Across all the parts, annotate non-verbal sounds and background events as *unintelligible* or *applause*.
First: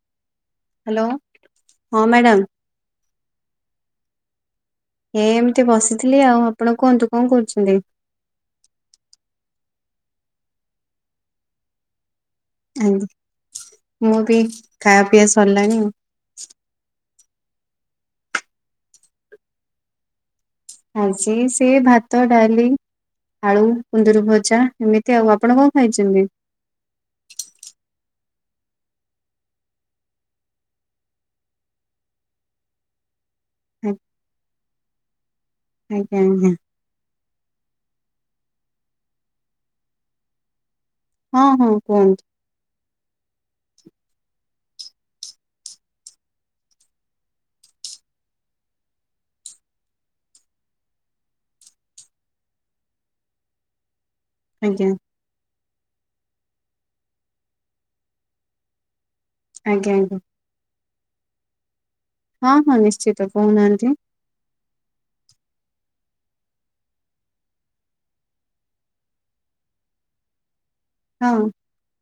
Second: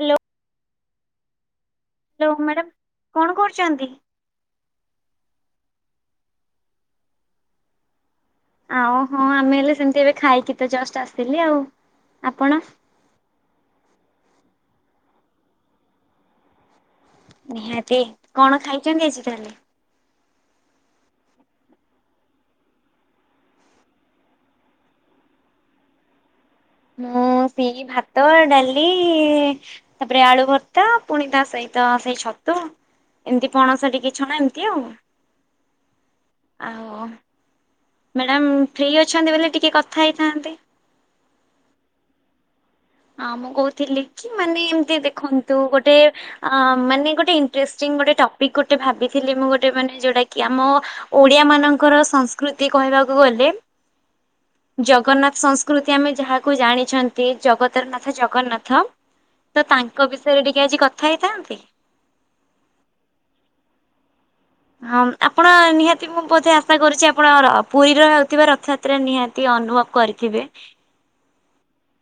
Hello, hello ହଁ hello madam madam କଣ କରୁଛନ୍ତି? ଏମିତି ବସିଥିଲି ଆଉ ଆପଣ କୁହନ୍ତୁ କଣ କରୁଛନ୍ତି? ଆ ହୋଁ ଆମେ ହେଲେ ସେମିତି ଏବେ ଖାଇକି ତ ଜଷ୍ଟ ଆସିଲି। ଆଉ ଆପଣ? ଆଜ୍ଞା, ମୁଁ ବି ଖାଇବା ପିଇଆ ସରିଲାଣି ଆଉ। ନିହାତି କଣ ଖାଇଛନ୍ତି ଆଜି ତାହଲେ? ହଉଛି ଆଜି ସେ ଭାତ ଡାଲି। ଆଳୁ କୁନ୍ଦୁରୁ ଭଜା ଏମିତି ଆଉ ଆପଣ କଣ ଖାଇଛନ୍ତି? ମୁଁ ସେଇ ଭାତ ଡାଲି ଇ ତାପରେ ଆଳୁ ଭର୍ତ୍ତା ପୁଣି ତା ସହିତ ସେଇ ଛତୁ। ଏମିତି ପଣସ ଆ- ଟିକେ ଛଣା ଏମିତି ଆଉ। ଆଜ୍ଞା ଆଜ୍ଞା ଆଉ ମ୍ୟାଡ଼ାମ ଫ୍ରି ଅଛନ୍ତି ବୋଲି। ଟିକେ କଥା ହେଇଥାନ୍ତି। ହଁ, ହଁ କୁହନ୍ତୁ। ଆଁ ମୁଁ କହୁଥିଲି କି ମାନେ ଏମିତି ଦେଖନ୍ତୁ ଗୋଟେ ଅ ମାନେ ଗୋଟେ ଇଣ୍ଟର୍ସ୍ତିଙ୍ଗ ଗୋଟେ ଟପିକ୍ ଗୋଟେ ଭାବିଥିଲି ମୁଁ ଗୋଟେ ମାନେ ଯୋଉଟା କି ଆମ ଓଡିଆ ମାନଙ୍କର ସଂସ୍କୃତି କହିବାକୁ ଗଲେ ଆଜ୍ଞା ଜଗନ୍ନାଥ ସଂସ୍କୃତି ଆମେ ଯାହାକୁ ଜାଣିଛନ୍ତି। ଜଗ ନାଥର ନାଥ ଜଗନ୍ନାଥ ତ ଆଜ୍ଞା ତାଙ୍କ ଆଜ୍ଞା ବିଷୟରେ ଟିକେ ଆଜି କଥା ହେଇଥାନ୍ତି। ହଁ, ହଁ ନିଶ୍ଚିତ କହୁନାହାନ୍ତି। ହଁ ଆପଣ ନିହାତି ମୁଁ ବୋଧେ ଆଶା କରୁଛି ଆପଣର ପୁରୀର ହଉଥିବା ରଥଯାତ୍ର ତ୍ରା ନିହାତି ଅନୁଭବ କରିଥିବେ। ହଁ।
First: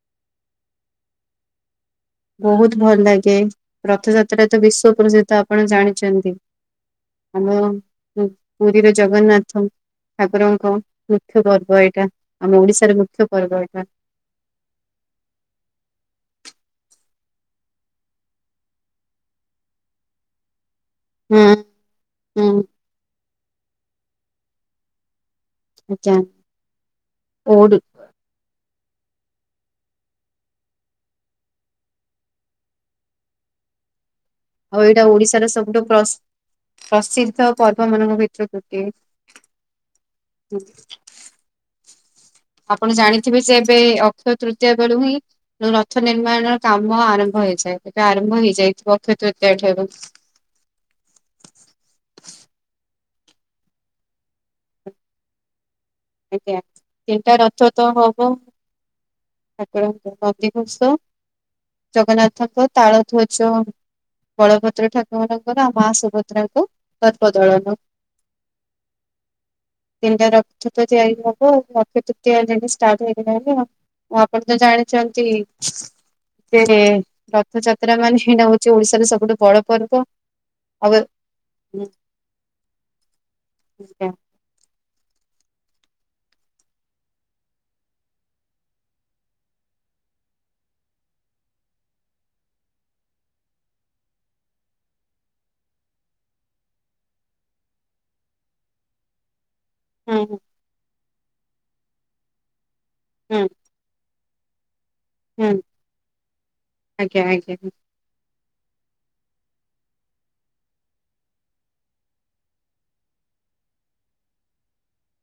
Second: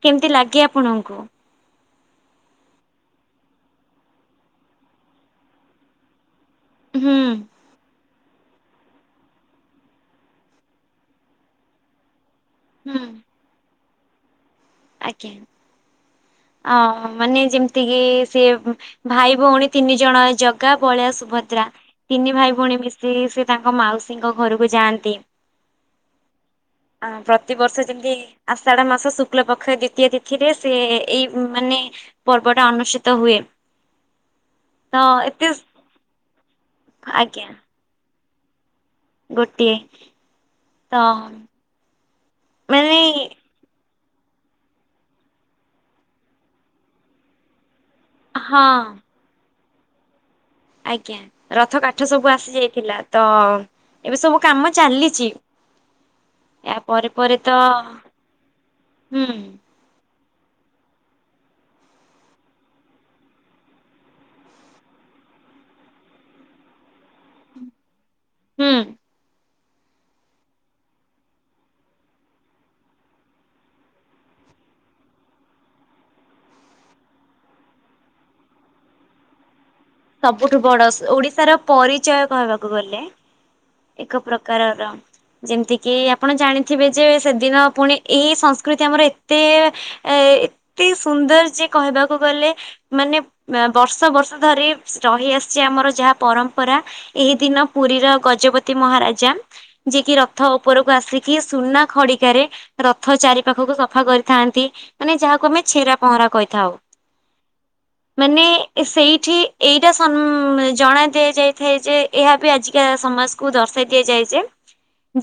କେମିତି ଲାଗେ ଆପଣଙ୍କୁ? ବହୁତ ଭଲ ଲାଗେ ରଥଯାତ୍ରା ତ ବିଶ୍ଵ ପ୍ରସିଦ୍ଧ ଆପଣ ଜାଣିଛନ୍ତି। ହୁଁ *unintelligible* ପୁରୀର ଜଗନ୍ନାଥ ଠାକୁରଙ୍କ ମୁଖ୍ୟ ପର୍ବ ଏଇଟା। ଆମ ଓଡିଶାରେ ହୁଁ ମୁଖ୍ୟ ପର୍ବ ଏଇଟା। ଆଜ୍ଞା। ଅ ମାନେ ଯେମିତି କିି ସିଏ ଭାଇ ଭଉଣୀ ତିନି ଜଣ ଜ ଗା ବଳିଆ ହୁଁ ସୁଭଦ୍ରା ତିନି ଭାଇ ହୁଁ ଭଉଣୀ ମିଶିକି ସେ ତାଙ୍କ ମାଉସୀଙ୍କ ଘରକୁ ଯାଆନ୍ତି। ଆଜ୍ଞା ଆ ଓଡ ପ୍ରତିିବର୍ଷ ଯେମିତି ଆଷାଢ ମାସ ଶୁକ୍ଲ ପ କ୍ଷ ଦ୍ଵିତୀୟ ତିଥିରେ ସେ ଏଇ ମାନେ ପର୍ବ ଟା ଅନୁଷ୍ଠିତ ହୁଏ। ଆଉ ତ ଏଇଟା ଓଡିଶାର ଏତେ ସବୁଠୁ ପ୍ରସ ଆଜ୍ଞା ପ୍ରସିଦ୍ଧ ପର୍ବ ମାନଙ୍କ ଭିତରୁ ଗୋଟିଏ ଗୋଟିଏ ହୁଁ, ତ ଆପଣ ମାନେ ଜାଣିଥିବେ ଯେ ଏବେ ରଥ ତୃତୀୟା ବେଳୁ ହିଁ ରଥ ନିର୍ମାଣର କାମ ଆରମ୍ଭ ହେଇଥାଏ। ଏବେ ଆରମ୍ଭ ହଁ ହେଇଯାଇଥିବ ଅକ୍ଷୟ ତୃତୀୟା ଠାରୁ। ଆଜ୍ଞା ରଥ କାଠ ସବୁ ଆସିଯାଇଥିଲା। ତ ଏବେ ସବୁ କାମ ଚାଲିଚି। ଆଜ୍ଞା। ୟା ପରେ ତିନିଟା ପରେ ତ ରଥ ହୁଁ। ନବିଘୋଷ ଜଗନ୍ନାଥଙ୍କ ତାଳଧ୍ୱଜ ବଳଭଦ୍ର ଠାକୁରଙ୍କର ଆଉ ମା ସୁଭଦ୍ରାଙ୍କ ଦର୍ପଦଳନ। ହୁଁ। ତିନିଟା ରଥ ତ ତିଆରି ହବ ଅକ୍ଷ ତୃତୀୟା ଦିନୁ ଷ୍ଟାର୍ଟ ହେଇଗଲାଣି ଆଉ। ଆପଣ ତ ଜାଣିଚନ୍ତି ସେ ରଥଯାତ୍ରା ମାନେ ସେଇଟା ହଉଚି ଓଡିଶାର ସବୁଠୁ ବଡ ପର୍ବ। ସବୁଠୁ ବଡ ଆଉ ସ ଓଡିଶାର ହୁଁ ପରିଚୟ କହିବାକୁ ଗଲେ ହୁଁ ଏକ ପ୍ରକାରର। ଯେମିତିକି ଆପଣ ଜାଣିଥିବେ ଯେ ସେଦିନ ପୁଣି ଏଇ ସଂସ୍କୃତି ଆମର ଏତେ ଏ ଏତେ ସୁନ୍ଦର ଯେ କହିବାକୁ ଗଲେ ମାନେ ବର୍ଷ ବର୍ଷ ଧରି ରହି ଆସିଚି ଆମର ଯାହା ପରମ୍ପରା ଏହି ଦିନ ପୁରୀର ଗଜପତି ମହାରାଜା ଯିଏ କିି ରଥ ଉପରକୁ ଆସିକି ସୁନା ଖଡିକାରେ ରଥ ଚାରି ହୁଁ ପାଖକୁ ସଫା କରିଥାନ୍ତି। ମାନେ ହୁଁ ଯାହାକୁ ଆମେ ଛେରା ପହଁରା କହିଥାଉ। ଆଜ୍ଞା ଆଜ୍ଞା ମାନେ ସେଇଠି ଏଇଟା ସମ ଜଣା ଦିଆଯାଇଥାଏ ଯେ ଏହା ବି ଆଜିକା ସମାଜ କୁ ଦର୍ଶାଇ ଦିଆଯାଏ ଯେ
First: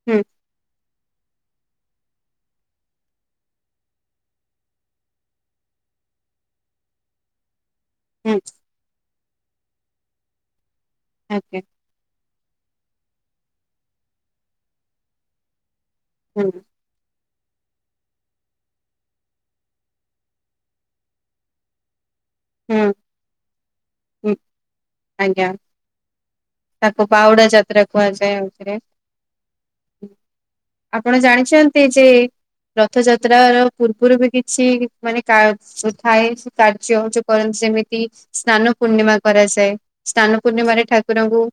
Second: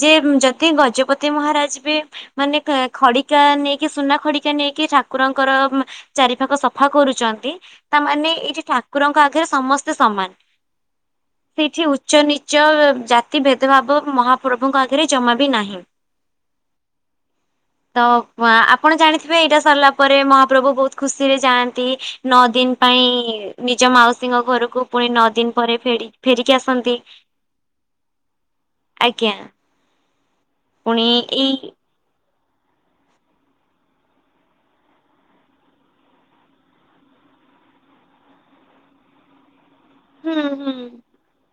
ଯେ ହୁଁ ଯଦି ଗଜପତି ମହାରାଜ ବି ମାନେ ଖଡିକା ନେଇକି ସୁନା ଖଡିକା ନେଇକି ଠାକୁରଙ୍କର ଚାରି ପାଖ ସଫା କରୁଚନ୍ତି। ତାମାନେ ହୁଁ ଏଇଠି ଠାକୁରଙ୍କ ଆଗରେ ସମସ୍ତେ ସମାନ। ଆଜ୍ଞା ସେଇଠି ଉ ଚ ନିଚ ଜାତି ଭେଦଭାବ ମହାପ୍ରଭୁଙ୍କ ଆଗରେ ଜମା ବି ନାହିଁ। ହୁଁ। ତ ଆପଣ ଜାଣିଥିବେ ଏଇଟା ସରିଲା ପରେ ମହାପ୍ରଭୁ ବହୁତ ଖୁସିରେ ଯାଆନ୍ତି। ନଅ ଦିନ ହୁଁ ପାଇଁ ନିଜ ହୁଁ ମାଉସୀଙ୍କ ଘରକୁ ପୁଣି ନଅ ଆଜ୍ଞା ଦିନ ପରେ ଫେରି ଫେରିକି ଆସନ୍ତି। ତାକୁ *unintelligible* ଆଜ୍ଞା। ପୁଣି ଆପଣ ଏଇ ଜାଣିଚନ୍ତି ଯେ ରଥଯାତ୍ର ର ପୂର୍ବରୁ ବି କିଛି ମାନେ କା ଯୋଉ ଥାଏ କାର୍ଯ୍ୟ ଯୋଉ କରନ୍ତି ଯେମିତି ସ୍ନାନ ପୂର୍ଣ୍ଣିମା କରାଯାଏ ସ୍ନାନ ହୁଁ ହୁଁ ପୂର୍ଣ୍ଣିମରେ ଠାକୁ କୁକୁରଙ୍କୁ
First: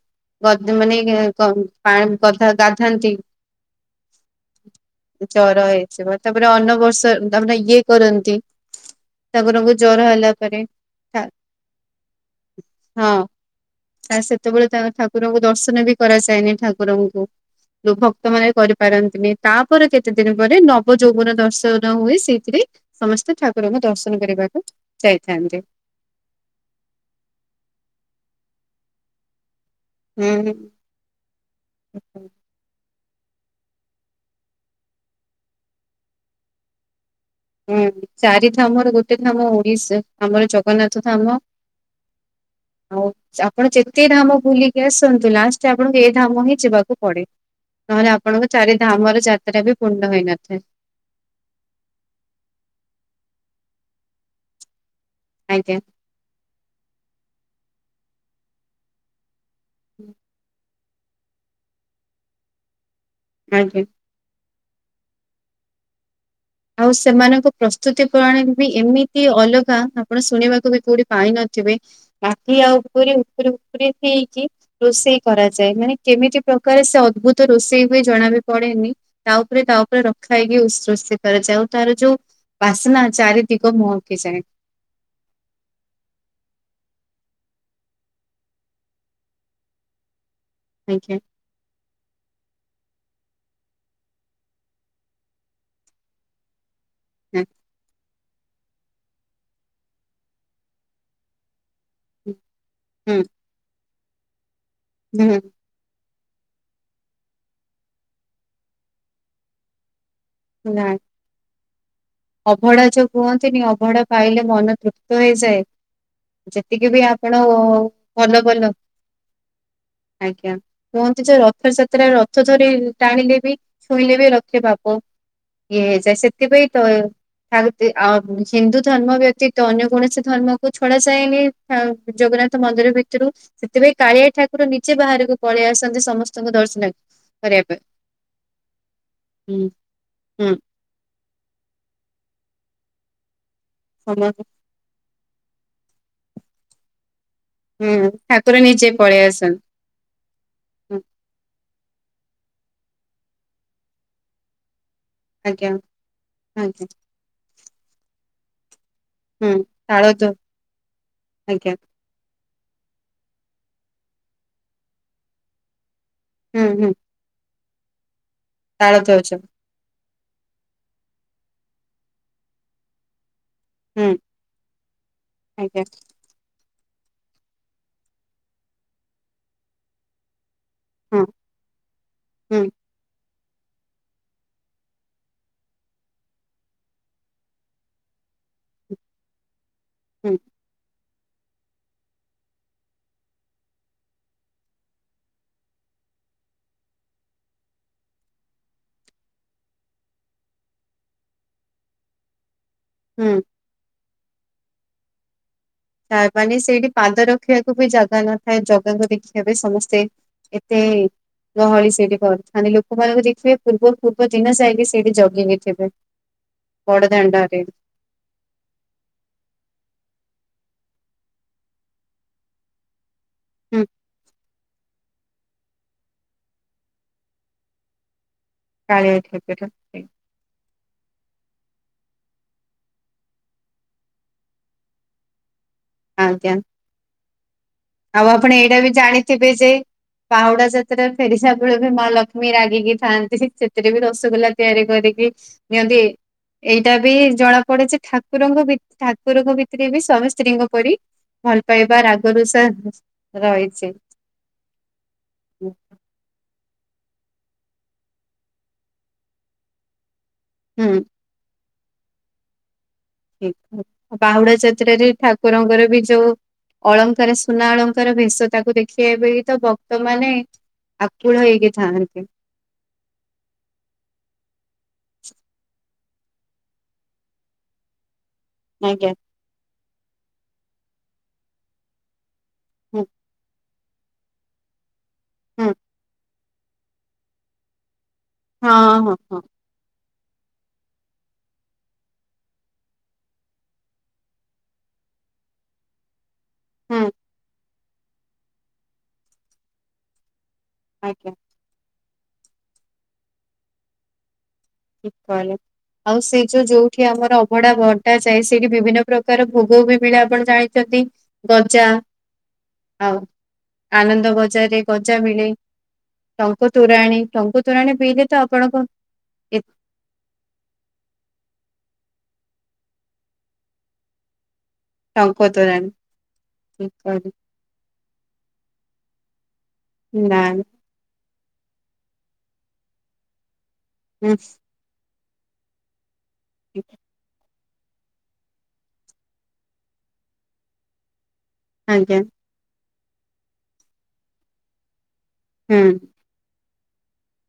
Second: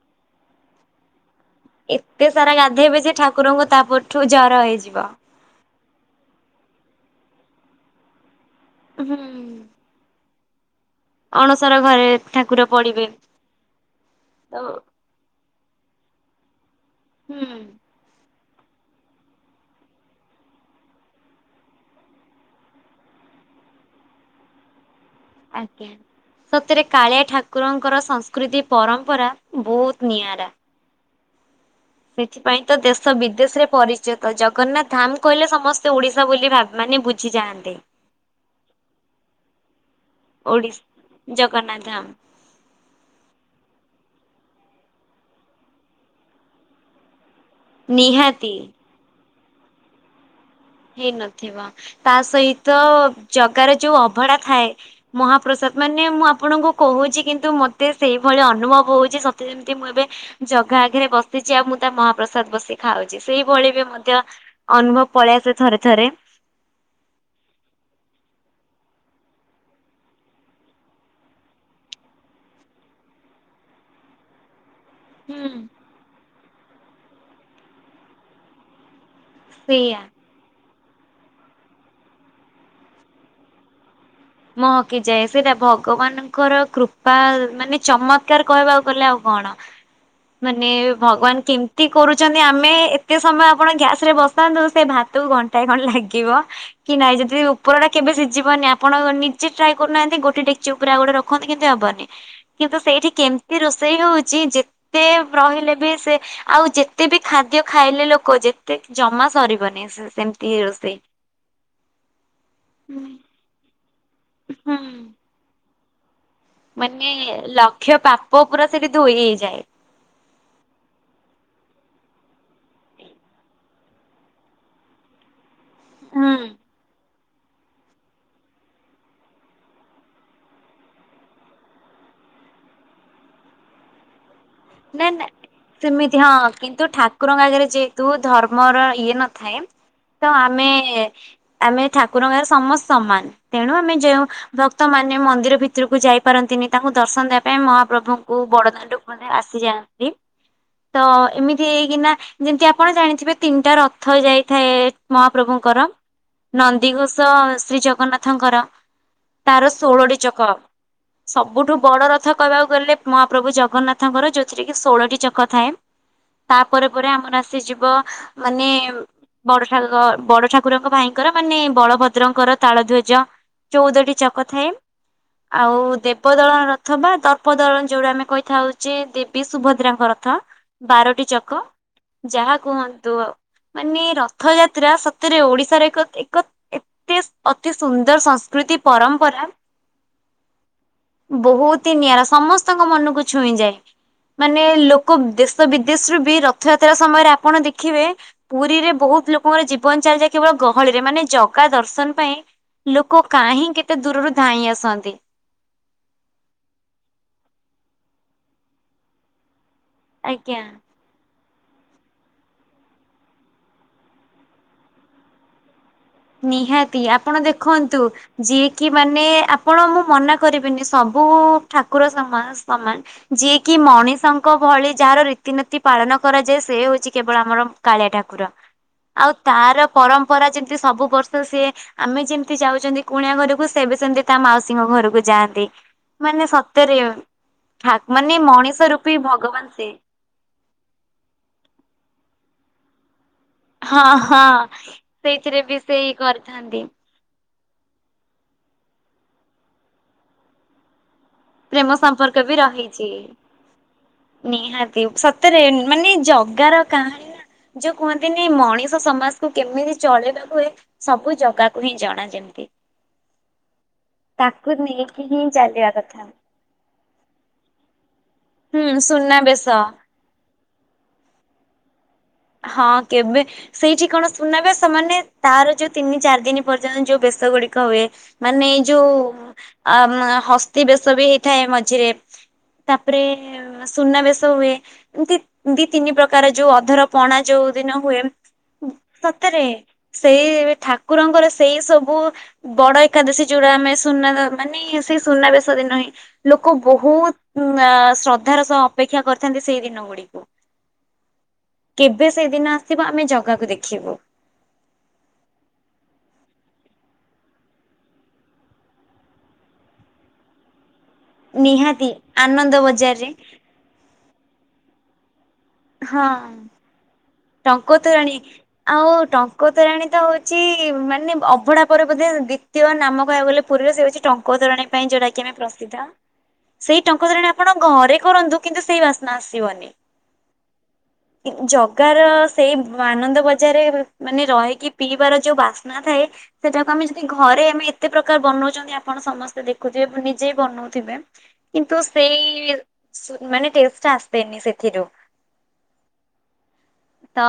ଗଦ୍ ମାନେ-ଏ-ଏ କନ୍ ଏତେ ସାରା ଗାଧେଇବେ ଯେ ଠାକୁରଙ୍କୁ ତା ପରଠୁ ଜର ହେଇଯିବ। ଜର ହେଇଯିବ ତାପରେ ଅନ ବର୍ଷ ତାପ ଇଏ କରନ୍ତି ହୁଁ ତାଙ୍କରଙ୍କୁ ଜର ହେଲା ପରେ ଥା ଅଣସର ଘରେ ଠାକୁର ପଡିବେ ହଁ ତା ତ ସେତେବେଳେ ତା ଠା କୁରଙ୍କୁ ଦର୍ଶନ ବି କରାଯାଏନି ଠାକୁରଙ୍କୁ। ହୁଁ। ଯୋଉ ଭକ୍ତ ମାନ କରିପାରନ୍ତିନି ତାପରେ କେତେ ଦିନ ପରେ ନବ ଯୌବନ ଦର୍ଶନ ହୁଏ ସେଇଥିରେ ସମସ୍ତେ ଠାକୁରଙ୍କୁ ଦର୍ଶନ କରିବାକୁ ଯାଇଥାନ୍ତି। ସତରେ କାଳିଆ ଠାକୁରଙ୍କର ସଂସ୍କୃତି ପରମ୍ପରା ବହୁତ ହୁଁ ହୁ। ସେଇଠି ପାଇଁ ତ ଦେଶ ବିଦେଶରେ ପରିଚିତ ଜଗନ୍ନାଥ ଧାମ କହିଲେ ସମସ୍ତେ ଓଡିଶା ବୋଲି ଭା ମାନେ ବୁ ହୁଁ ଚାରି ଧାମର ଗୋଟେ ଧାମ ଓଡିଶା ଆମର ଓଡିଶ ଜଗନ୍ନାଥ ଧାମ। ଜଗନ୍ନାଥ ଧାମ ହଉ। ଆପଣ ଯେତେ ଧାମ ବୁଲିକି ଆସନ୍ତୁ ଲାଷ୍ଟରେ ଆପଣଙ୍କୁ ଏ ଧାମ ହିଁ ଯିବାକୁ ପଡେ। ନହେଲେ ଆପଣଙ୍କ ନିହାତି ଚାରିଧାମର ଯାତ୍ରା ବି ପୂର୍ଣ୍ଣ ହେଇନଥାଏ। ହେଇନଥିବ ତା ସହିତ-ଅ-ଅ ଜଗାର ଯୋଉ ଅଭଢା ଥାଏ ଆଜ୍ଞା ମହାପ୍ରସାଦ ମାନେ ମୁଁ ଆପଣଙ୍କୁ କହୁଛି କିନ୍ତୁ ମତେ ସେଇଭଳି ଅନୁଭବ ହଉଛି ସ ତେ ଏମିତି ମୁଁ ଏବେ ଜଗା ଆଗରେ ବସିଛି ଆଉ ମୁଁ ତା ମହାପ୍ରସାଦ ବସି ଥାଉଛି ସେଇଭଳି ଆଜ୍ଞା। ବି ମଧ୍ୟ ଅନୁଭବ ପଳେଇଆସେ ଥରେ ଥରେ। ଆଉ ସେମାନଙ୍କ ପ୍ରସ୍ତୁତି ପ୍ରଣାଳୀ ବି ଏମିତି ଅଲଗା ଆପଣ ଶୁଣିବାକୁ ବି କୋଉଠି ପାଇନଥିବେ। ମାଠିଆ ଉପରେ ଉପରେ ଉପରେ ହେଇଛି ରୋଷେଇ ହୁଁ କରାଯାଏ ମାନେ କେମିତି ପ୍ରକାର ସେ ଅଦ୍ଭୁତ ରୋଷେଇ ହୁଏ ଜଣା ବି ପଡେନି। ତା ଉପରେ ତା ସେଇଆ ଉପରେ ରଖା ହେଇକି ଉ ରୋଷେଇ କରାଯାଉ ତାର ଯୋଉ ବାସ୍ନା ଚାରି ଦିଗ ମୁଁହକି ଯାଏ। ମୁହକିଯାଏ ସେଇଟା ଭଗବାନଙ୍କର କୃପା ମାନେ ଚମତ୍କାର କହିବାକୁ ଗଲେ ଆଉ କଣ। ମାନେ-ଏ-ଏ ଆଜ୍ଞା। ଭଗବାନ କେମତି ତି କରୁଛନ୍ତି ଆମେ-ଏ-ଏ ଏତେ ସମୟ ଆପଣ ଗ୍ୟାସ ରେ ବସାନ୍ତୁ ସେ ଭାତକୁ ଘଣ୍ଟାଏ ଖଣ୍ ଲାଗିବ। କି ନାହିଁ ଯଦି ଉପର ଟା କେବେ ସିଝିବନି ଆପ୍ ପଣ ନିଜେ ଟ୍ରାଏ କରୁନାହାନ୍ତି ଗୋଟେ ଡେକ୍ଚି ପୁରା ଗୋଟେ ରଖନ୍ତି କିନ୍ତୁ ହେବନି ହୁଁ କିନ୍ତୁ ସେଇଠି ହୁଁ କେମ ତି ରୋଷେଇ ହଉଛି ଯେତେ ରହିଲେ ବି ସେ ଆଉ ଯେତେ ବି ଖାଦ୍ୟ ଖାଇଲେ ଲୋକ ଯେତେ ଜମା ସରିବନି ସେ ସେମ ତି ନା ରୋଷେଇ। ଅଭଡା ଯୋଉ କୁହନ୍ତିନି ଅଭଡା ପାଇଲେ ମନ ହୁଁ। ତୃପ୍ତ ହେଇଯାଏ। ଯେତିକି ବି ମାନେ ଆପଣ-ଅ-ଅ-ଅ ଲକ୍ଷ୍ୟ ପାପ ଭଲ ପୁରା ଭଲ ସେଠି ଧୋଇ ହେଇଯାଏ। ଆଜ୍ଞା। କୁହନ୍ତି ଯେ ରଥଯାତ୍ରା ରଥ ଧରି ଟାଣିଲେ ବି ଛୁଇଁଲେ ବି ଲକ୍ଷ ପାପ ଇଏ ହେଇ ଯାଏ ହୁଁ ସେଥିପାଇଁ ତ ଆହୁତି ଆ ହିନ୍ଦୁ ଧର୍ମ ବ୍ୟତୀତ ଅନ୍ୟ କୌଣସି ଧର୍ମକୁ ଛଡା ଯାଏନି। ଆଉ ଜଗନ୍ନାଥ ମନ୍ଦିର ଭିତରୁ ସେଥିପାଇଁ କାଳିଆ ଠା ଯେ ନା ନା ବାହାରକୁ ପଳେଇ ସେମିତି ହଁ କିନ୍ତୁ ଦର୍ଶନ ଠାକୁରଙ୍କ କରିବା ଆଗରେ ପାଇଁ ଯେହେତୁ ଧର୍ମର ଇଏ ନଥାଏ ହୁଁ ତ ହୁଁ ଆମେ-ଏ-ଏ-ଏ ଆମେ ଠାକୁରଙ୍କର ସମସ୍ତେ ସମାନ ତେଣୁ ଆମେ ଯେଉଁ ସମ ଭ ଭକ୍ତ ମାନେ ମନ୍ଦିର ଭିତରକୁ ଯାଇପାରନ୍ତିନି ତାଙ୍କୁ ଦର୍ଶନ ଦେବା ପାଇଁ ହୁଁ ମହାପ୍ରଭୁଙ୍କୁ ଠାକୁର ନିଜେ ବଡଦାଣ୍ଡକୁ ପଳେଇ ମାନେ ଆସି ଆସନ୍ତି। ଥାଆନ୍ତି। ତ ହୁଁ ଏମିତି ହେଇକିନା, ଯେମତି ଆପଣ ଜାଣିଥିବେ ତିନିଟା ରଥ ଯାଇଥାଏ। ଆଜ୍ଞା ମହାପ୍ରଭୁଙ୍କର, ଆଜ୍ଞା ନନ୍ଦିଘୋଷ ଶ୍ରୀ ଜଗନ୍ନାଥଙ୍କର। ହୁଁ ତାର ତାଳ ଷୋଳଟି ଚକ, ଆଜ୍ଞା ସବୁଠୁ ବଡ ରଥ କହିବାକୁ ଗଲେ, ମହାପ୍ରଭୁ ଜଗନ୍ନାଥଙ୍କର ଯୋଉଥିରେ କି ଷୋଳଟି ଚକ ଥାଏ। ହୁଁ ତାପରେ ହୁଁ ପରେ ଆମର ଆସି ଯିବ ମାନେ, ତାଳ ଦଉଛ ବଡ *unintelligible* ବଡ ଠାକୁରଙ୍କ ଭାଇଙ୍କର ମାନେ ବଳଭଦ୍ରଙ୍କର ତାଳ ଧ୍ୱଜ ହୁଁ ଚଉଦଟି ଚକ ଥାଏ, ଆଉ ଆଜ୍ଞା ଦେ ଦର୍ପଦଳନ ରଥ ବା, ତର୍ପ ଦଳନ ଯୋଉଟା ଆମେ କହିଥାଉଚେ ଦେବୀ ସୁଭଦ୍ରାଙ୍କ ରଥ। ହଁ ବାରଟି ଚକ, ଯାହା ହୁଁ କୁହନ୍ତୁ ମାନେ ରଥଯାତ୍ରା ସତରେ ଓଡିଶାର ଏକ ଏକ ଏତେ, ଅତି ସୁନ୍ଦର ସଂସ୍କୃତି ପରମ୍ପରା ହୁଁ। ବହୁତ ହି ନିଆରା, ସମସ୍ତଙ୍କ ମନକୁ ଛୁଇଁଯାଏ। ମାନେ ଲୋକ ଦେଶ ବିଦେଶରୁୁ ବି ରଥଯାତ୍ରା ସମୟରେ ଆପଣ ଦେଖିବେ ପୁରୀରେ ବହୁତ ଲୋକଙ୍କର ଜୀବନ ଚାଲିଯାଏ କେବଳ ଗହଳିରେ, ମାନେ ଜଗା ଦର୍ଶନ ପାଇଁ ଲୋକ ହୁଁ କାହିିଁ କେତେ ଦୂରରୁ ଧାଇଁ ଆସନ୍ତି। ତା ମାନେ ସେଇଠି ପାଦ ରଖିବାକୁ ବି ଜାଗା ନଥାଏ ଜଗାକୁ ଦେଖିବା ବି ସମସ୍ତେ ଆଜ୍ଞା। ଏତେ ଗହଳି ସେଇଠି କରିଥାନ୍ତି, ଲୋକମାନଙ୍କୁ ଦେଖିବେ ପୂର୍ବ ପୂର୍ବ ଦିନ ଯାଇକି ସେଇଠି ଜଗି କି ଥିବେ। ନିହାତି ଆପଣ ବଡଦାଣ୍ଡରେ ଦେଖନ୍ ନ୍ତୁ ଯିଏ କିି ମାନେ, ଆପଣ ମୁଁ ମନା କରିବିନି। ସବୁ-ଉ ଠାକୁର ସମାନ ସମାନ ଯିଏ କି ହୁଁ ମଣିଷଙ୍କ ଙ୍କ ଭଳି ଯାହାର ରୀତିନୀତି ପାଳନ କରାଯାଏ ସେ ହଉଛି କେବଳ ଆମର କାଳିଆ ଠାକୁର। କାଳିଆ ଆଉ ଠାକୁର ତାର ପରମ୍ପରା ଯେମତି ସବୁ ବର୍ଷ ସିଏ ଆମେ ଯେମିତି ଯାଉଛନ୍ତି କୁଣିଆ ଘରକୁ, ସେ ବି ସେମତି ତା ମାଉସୀଙ୍କ ଘରକୁ ଯାଆନ୍ତି। ମାନେ ଆଜ୍ଞା। ସତରେ ଠା ଆଉ ମାନେ, ମଣିଷ ରୂପୀ ଭଗବାନ ସେ। ପାହୁଡା ଯାତ୍ରା ଫେରିିସା ବେଳେ ବି ମା ଲକ୍ଷ୍ମୀ ରାଗିକି ଥାଆନ୍ତି। ସେତ୍ ଥିରେ ବି ହଁ ହଁ ରସଗୋଲା ତିଆରି କରିକି ସେଇଥିରେ ବି ନିଅନ୍ତି। ସେଇ କରିଥାନ୍ତି। ଏଇଟା ବି ଜଣା ପଡେ ଯେ ଠାକ୍ କୁରଙ୍କ ଭିତ୍ ଠାକୁରଙ୍କ ଭିତରେ ବି ସ୍ୱାମୀ ସ୍ତ୍ରୀଙ୍କ ପରି ଭଲ ପ୍ରେମ ପାଇବା ରାଗ ସମ୍ପର୍କ ବି ରୁଷା ରହିଛି। ରହିଛି। ନିହାତି, ସତରେ ମାନେ ଜଗାର କାହାଣୀ ନା! ଯୋଉ କୁହନ୍ତିନି, ମଣିଷ ସମାସକୁୁ କେମିତି ଚଳେଇବା ହୁଏ ହୁଁ ସବୁ ଜାଗାକୁ ହିଁ ଜଣା ଯେମତି ଠିକ୍ ବାହୁଡା ଯାତ୍ରାରେ ହିଁ ଠାକୁରଙ୍କର ଚାଲିବା ବି କଥା। ଯୋଉ ଅଳଙ୍କାର ସୁନା ଅଳଙ୍କାର ଭେଷ ତାକୁ ହୁଁ ଦେଖିବେ ବେଳିତ ସୁନାବେଶ ଭକ୍ତମାନେ ଆକୁଳ ହେଇକି ଥାଆନ୍ତି। ହଁ, କେବେ ସେଇଠି କଣ ସୁୁନାବେଶ ମାନେ, ତାର ଯୋଉ ତିନି ଚାରି ଦିନ ପର୍ଯ୍ୟନ୍ତ ଯୋଉ ବେଶ ଗୁଡିକ ହୁଏ। ମାନେ ଏଇ ଯୋଉ ଆଜ୍ଞା ଅମ୍ ହସ୍ତି ବେଶ ବି ହେଇଥାଏ ମଝିରେ ହୁଁ ତା'ପରେ ସୁନାବେଶ ହୁଏ, ଏମତି ହୁଁ ଦି ତିନି ପ୍ରକାର ଯୋଉ ଅଧର ପଣା ଯୋଉ ଦିନ ହୁଏମ୍ ହଁ ହଁ ହଁ ସତରେ ସେଇ ଠାକୁରଙ୍କର ସେଇ ସବୁ ବଡ ଏକାଦଶୀ ଯୋଉଡା, ଆମେ ସୁନା ମାନେ ସେଇ ସୁନାବେଶ ଦିନ ହିଁ ଲୋକ ହୁଁ ବହୁତ୍ ଆଁ ଶ୍ରଦ୍ଧାର ସହ ଅପେକ୍ଷା କରିଥାନ୍ତି ସେଇ ଦିନ ଗୁଡିକୁ। ଆଜ୍ଞା। କେବେ ସେଇଦିନ ଆସିବ ଆମେ ଜଗାକୁ ଦେଖିବୁ। *unintelligible* ଆଉ ସେଇ ଜଉ ଯୋଉ ଯୋଉଠି ଆମର ଅଭଡା ବଣ୍ଟା ଯାଏ ସେଇଠି ବିଭିନ୍ନ ପ୍ରକାର ଭୋଗ ବି ମିଳେ ଆପଣ ଜାଣି ଚନ୍ତି। ନିହାତି ଆନନ୍ଦ ବଜାରରେ। ଆନନ୍ଦ ବଜାରରେ ଗଜା ମିଳେ। ହଁ ଟଙ୍କୁ ତୋରାଣୀ ଟଙ୍କୁ ତୋରାଣୀ ପିଇଲେ ତ ଆପଣଙ୍କ ଏ ଟଙ୍କତୋରାଣୀ ତ ହଉଛି ମାନେ ଅଭ ତାପରେ ବୋଧେ ଦ୍ୱିତୀୟ ନାମ କହିବାକୁ ଗଲେ ପୁରୀର ସେ ହେଉଛି ଟଙ୍କତୋରାଣୀ। ପାଇଁ ଯୋଉଟା ଟଙ୍କ କି ଆମେ ତୋରାଣୀ ପ୍ରସିଦ୍ଧ ଠିକ ସେଇ କହିଲେ। ଟଙ୍କତୋରାଣି ଆପ ଆପଣ ଘରେ କରନ୍ତୁ କିନ୍ତୁ ସେଇ ବାସ୍ନା ଆସିବନି। ନାନ୍। ଜଗାର ସେଇ ଆନନ୍ଦ ବଜାରରେ ହୁଁ, ମାନେ ରହିକି ପିଇବାର ଯୋଉ ବାସ୍ନା ଥାଏ ସେଟାକୁ ଆମେ ଯ ଘରେ ଆମେ ଏତେ ପ୍ରକାର ବନଉଛନ୍ତି ଆପଣ ସମସ୍ତେ ଦେଖୁଥିବେ ନିଜେ ବି ବନଉଥିବେ। କିନ୍ତୁ ଆଜ୍ଞା ସେଇ ମାନେ ଟେଷ୍ଟ୍ ଟା ଆସେନି ସେଥିରୁ। ହୁଁ। ତ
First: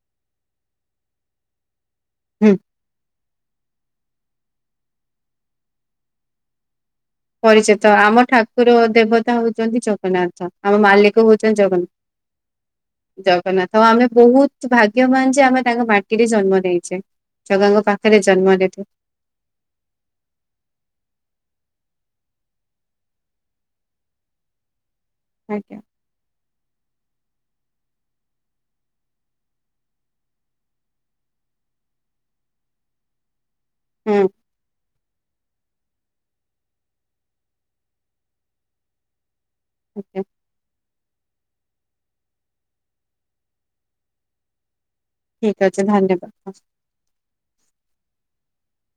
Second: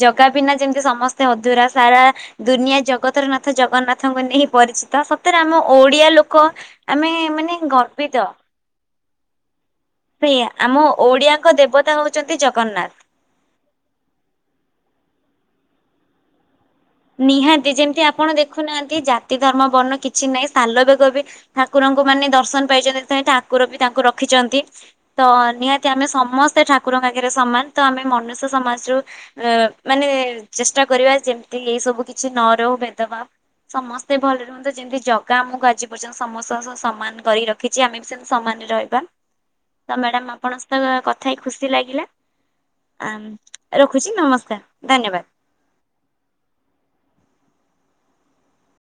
ଜଗା ବିନା ଯେମିତି ସମସ୍ତେ ଅଧୁରା ସାରା ହୁଁ ଦୁନିଆ ଜଗତ ତରନାଥ ଜଗନ୍ନାଥଙ୍କୁ ନେଇ ପରିଚିତ ସତରେ ଆମ ଓଡିଆ ଲୋକ ଆମେ ମାନେ ପରିଚିତ ଆମ ଗର୍ବିତ ଠାକୁର ଦେବତା ହଉଛନ୍ତି ସେଇଆ ଜଗନ୍ନାଥ ଆମ ମାଲିକ ଓଡିଆଙ୍କ ହଉଛନ୍ତି ଜଗନ୍ନାଥ। ଦେବତା ହଉଛନ୍ତି ଜଗନ୍ନାଥ। ଜଗନ୍ନାଥ ହଁ ଆମେ ବହୁତ ଭାଗ୍ୟବାନ ଯେ ଆମେ ତାଙ୍କ ମାଟିରେ ଜନ୍ମ ଦେଇଛେ। ନିହାତି ଯେମିତି ଆପଣ ଦେଖୁନାହାନ୍ତି ଜାତି ଧର୍ମ ବର୍ଣ୍ଣ କିଛି ନାହିଁ ସାଲବେଗ ବି ଠାକୁରଙ୍କୁ ମାନେ ଦର୍ଶନ ପାଇଛନ୍ତି ସେଥିପାଇଁ ଠାକୁର ବି ତାଙ୍କୁ ରଖିଛନ୍ତି। ତ ଆଜ୍ଞା ନିହାତି ଆମେ ସମସ୍ତେ ଠାକୁ କୁରଙ୍କ ଆଗରେ ସମାନ ତ ଆମେ ମନୁଷ୍ୟ ସମାଜରୁ ମାନେ ଚେଷ୍ଟା କରିବା ଯେମତି ଏଇ ସବୁ କିଛି ନ ରହୁ ଭେଦଭାବ ହୁଁ ସମସ୍ତେ ଭଲ ରୁହନ୍ତୁ ଯେମିତି ଜ ଗା ଆମକୁ ଆଜି ପର୍ଯ୍ୟନ୍ତ ସମସ୍ତଙ୍କ ସହ ସମାନ କରି ରଖିଛି ଆମେ ବି ସେମତି ସମାନରେ ରହିବା। ତ ଆଜ୍ଞା। ମ୍ୟାଡାମ୍ ଆପଣ ସ ତ କଥା ହେଇ ଖୁସି ଲାଗିଲା ରଖୁଛି ନମସ୍କାର ଧନ୍ୟବାଦ। ଠିକ୍ ଅଛି ଧନ୍ୟବାଦ।